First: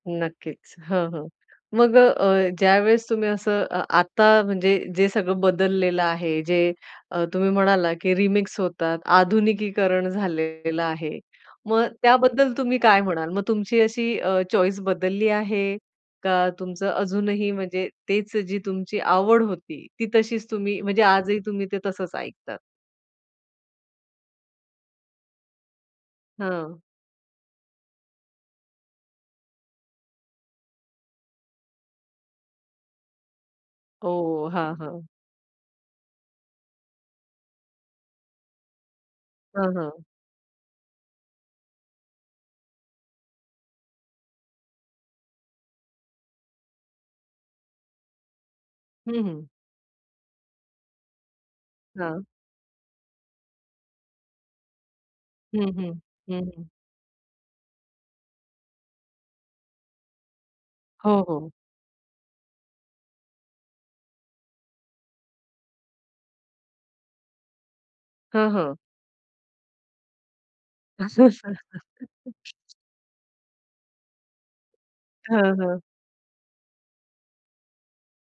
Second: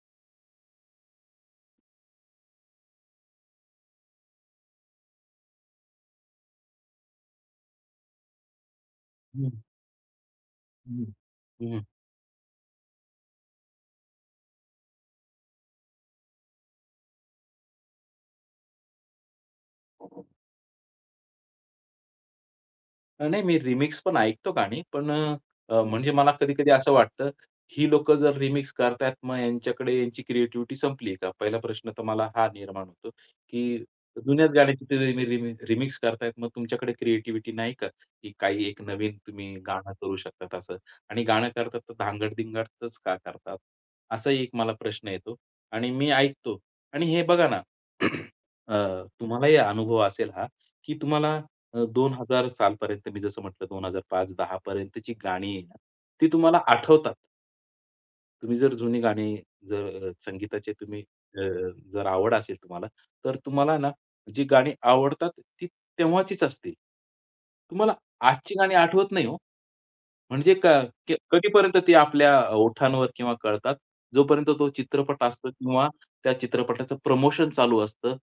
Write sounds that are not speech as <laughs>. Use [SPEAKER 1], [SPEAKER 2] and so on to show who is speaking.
[SPEAKER 1] नक्कीच. हां, हां. मग अ, ज्यावेळेस तुम्ही असं अ, आता म्हणजे जे सगळं बदललेलं आहे जे अ, तुम्ही म्हणालात की रिमिक्स होतात,
[SPEAKER 2] हं.
[SPEAKER 1] आधुनिकीकरण झालेलं
[SPEAKER 2] हं.
[SPEAKER 1] आहे.
[SPEAKER 2] हं.
[SPEAKER 1] मग त्याबद्दल तुम्ही काय म्हणाल मग तुमची अशी अ, चॉईस बदलली आहे? का तुमचं अजूनही म्हणजे तेच जी तुमची आवड होती ती तशीच तुम्ही म्हणजे आजही तुम्ही ते तसंच ऐकतात?
[SPEAKER 2] अ, नाही मी रिमिक्स पण ऐकतो गाणी. पण अ, म्हणजे मला कधी-कधी
[SPEAKER 1] हां.
[SPEAKER 2] असं वाटतं ही लोकं जर रिमिक्स करताहेत मग यांच्याकडे यांची क्रिएटिव्हिटी संपली का? पहिला प्रश्न तर मला हा निर्माण होतो. की जुन्याच
[SPEAKER 1] ओह! हां,
[SPEAKER 2] गाण्याची
[SPEAKER 1] हां.
[SPEAKER 2] रि रि रिमेक रिमिक्स करतायेत मग तुमच्याकडे क्रिएटिव्हिटी नाही का? की काही एक नवीन तुम्ही
[SPEAKER 1] हां,
[SPEAKER 2] गाणं
[SPEAKER 1] हां.
[SPEAKER 2] करू शकतात असं आणि गाणं करतात, तर धांगड-धिंगडच का करतात, असाही एक मला प्रश्न येतो आणि मी ऐकतो आणि हे बघा ना. <clears throat> अ,
[SPEAKER 1] हं, हं.
[SPEAKER 2] तुम्हालाही अनुभव असेल हा. की तुम्हाला अ, दोन
[SPEAKER 1] हां.
[SPEAKER 2] हजार सालपर्यंत मी जसं म्हटलं 2005 2010 पर्यंतची गाणी
[SPEAKER 1] हं,
[SPEAKER 2] आहे.
[SPEAKER 1] हं.
[SPEAKER 2] ती
[SPEAKER 1] हं,
[SPEAKER 2] तुम्हाला
[SPEAKER 1] हं.
[SPEAKER 2] आठवतात. तुम्ही जर जुनी गाणी जर संगीताची तुम्ही
[SPEAKER 1] हो,
[SPEAKER 2] अ,
[SPEAKER 1] हो.
[SPEAKER 2] जर आवड असेल तुम्हाला तर तुम्हाला ना जी गाणी आवडतात ती तेव्हाचीच असतील. तुम्हाला
[SPEAKER 1] हां,
[SPEAKER 2] आजची गाणी
[SPEAKER 1] हां.
[SPEAKER 2] आठवत नाही हो. म्हणजे क क्य कधीपर्यंत ती आपल्या
[SPEAKER 1] <laughs>
[SPEAKER 2] ओठांवर किंवा कळतात. जोपर्यंत तो चित्रपट असतो
[SPEAKER 1] हां, हां.
[SPEAKER 2] किंवा त्या चित्रपटाचं प्रमोशन चालू असतं.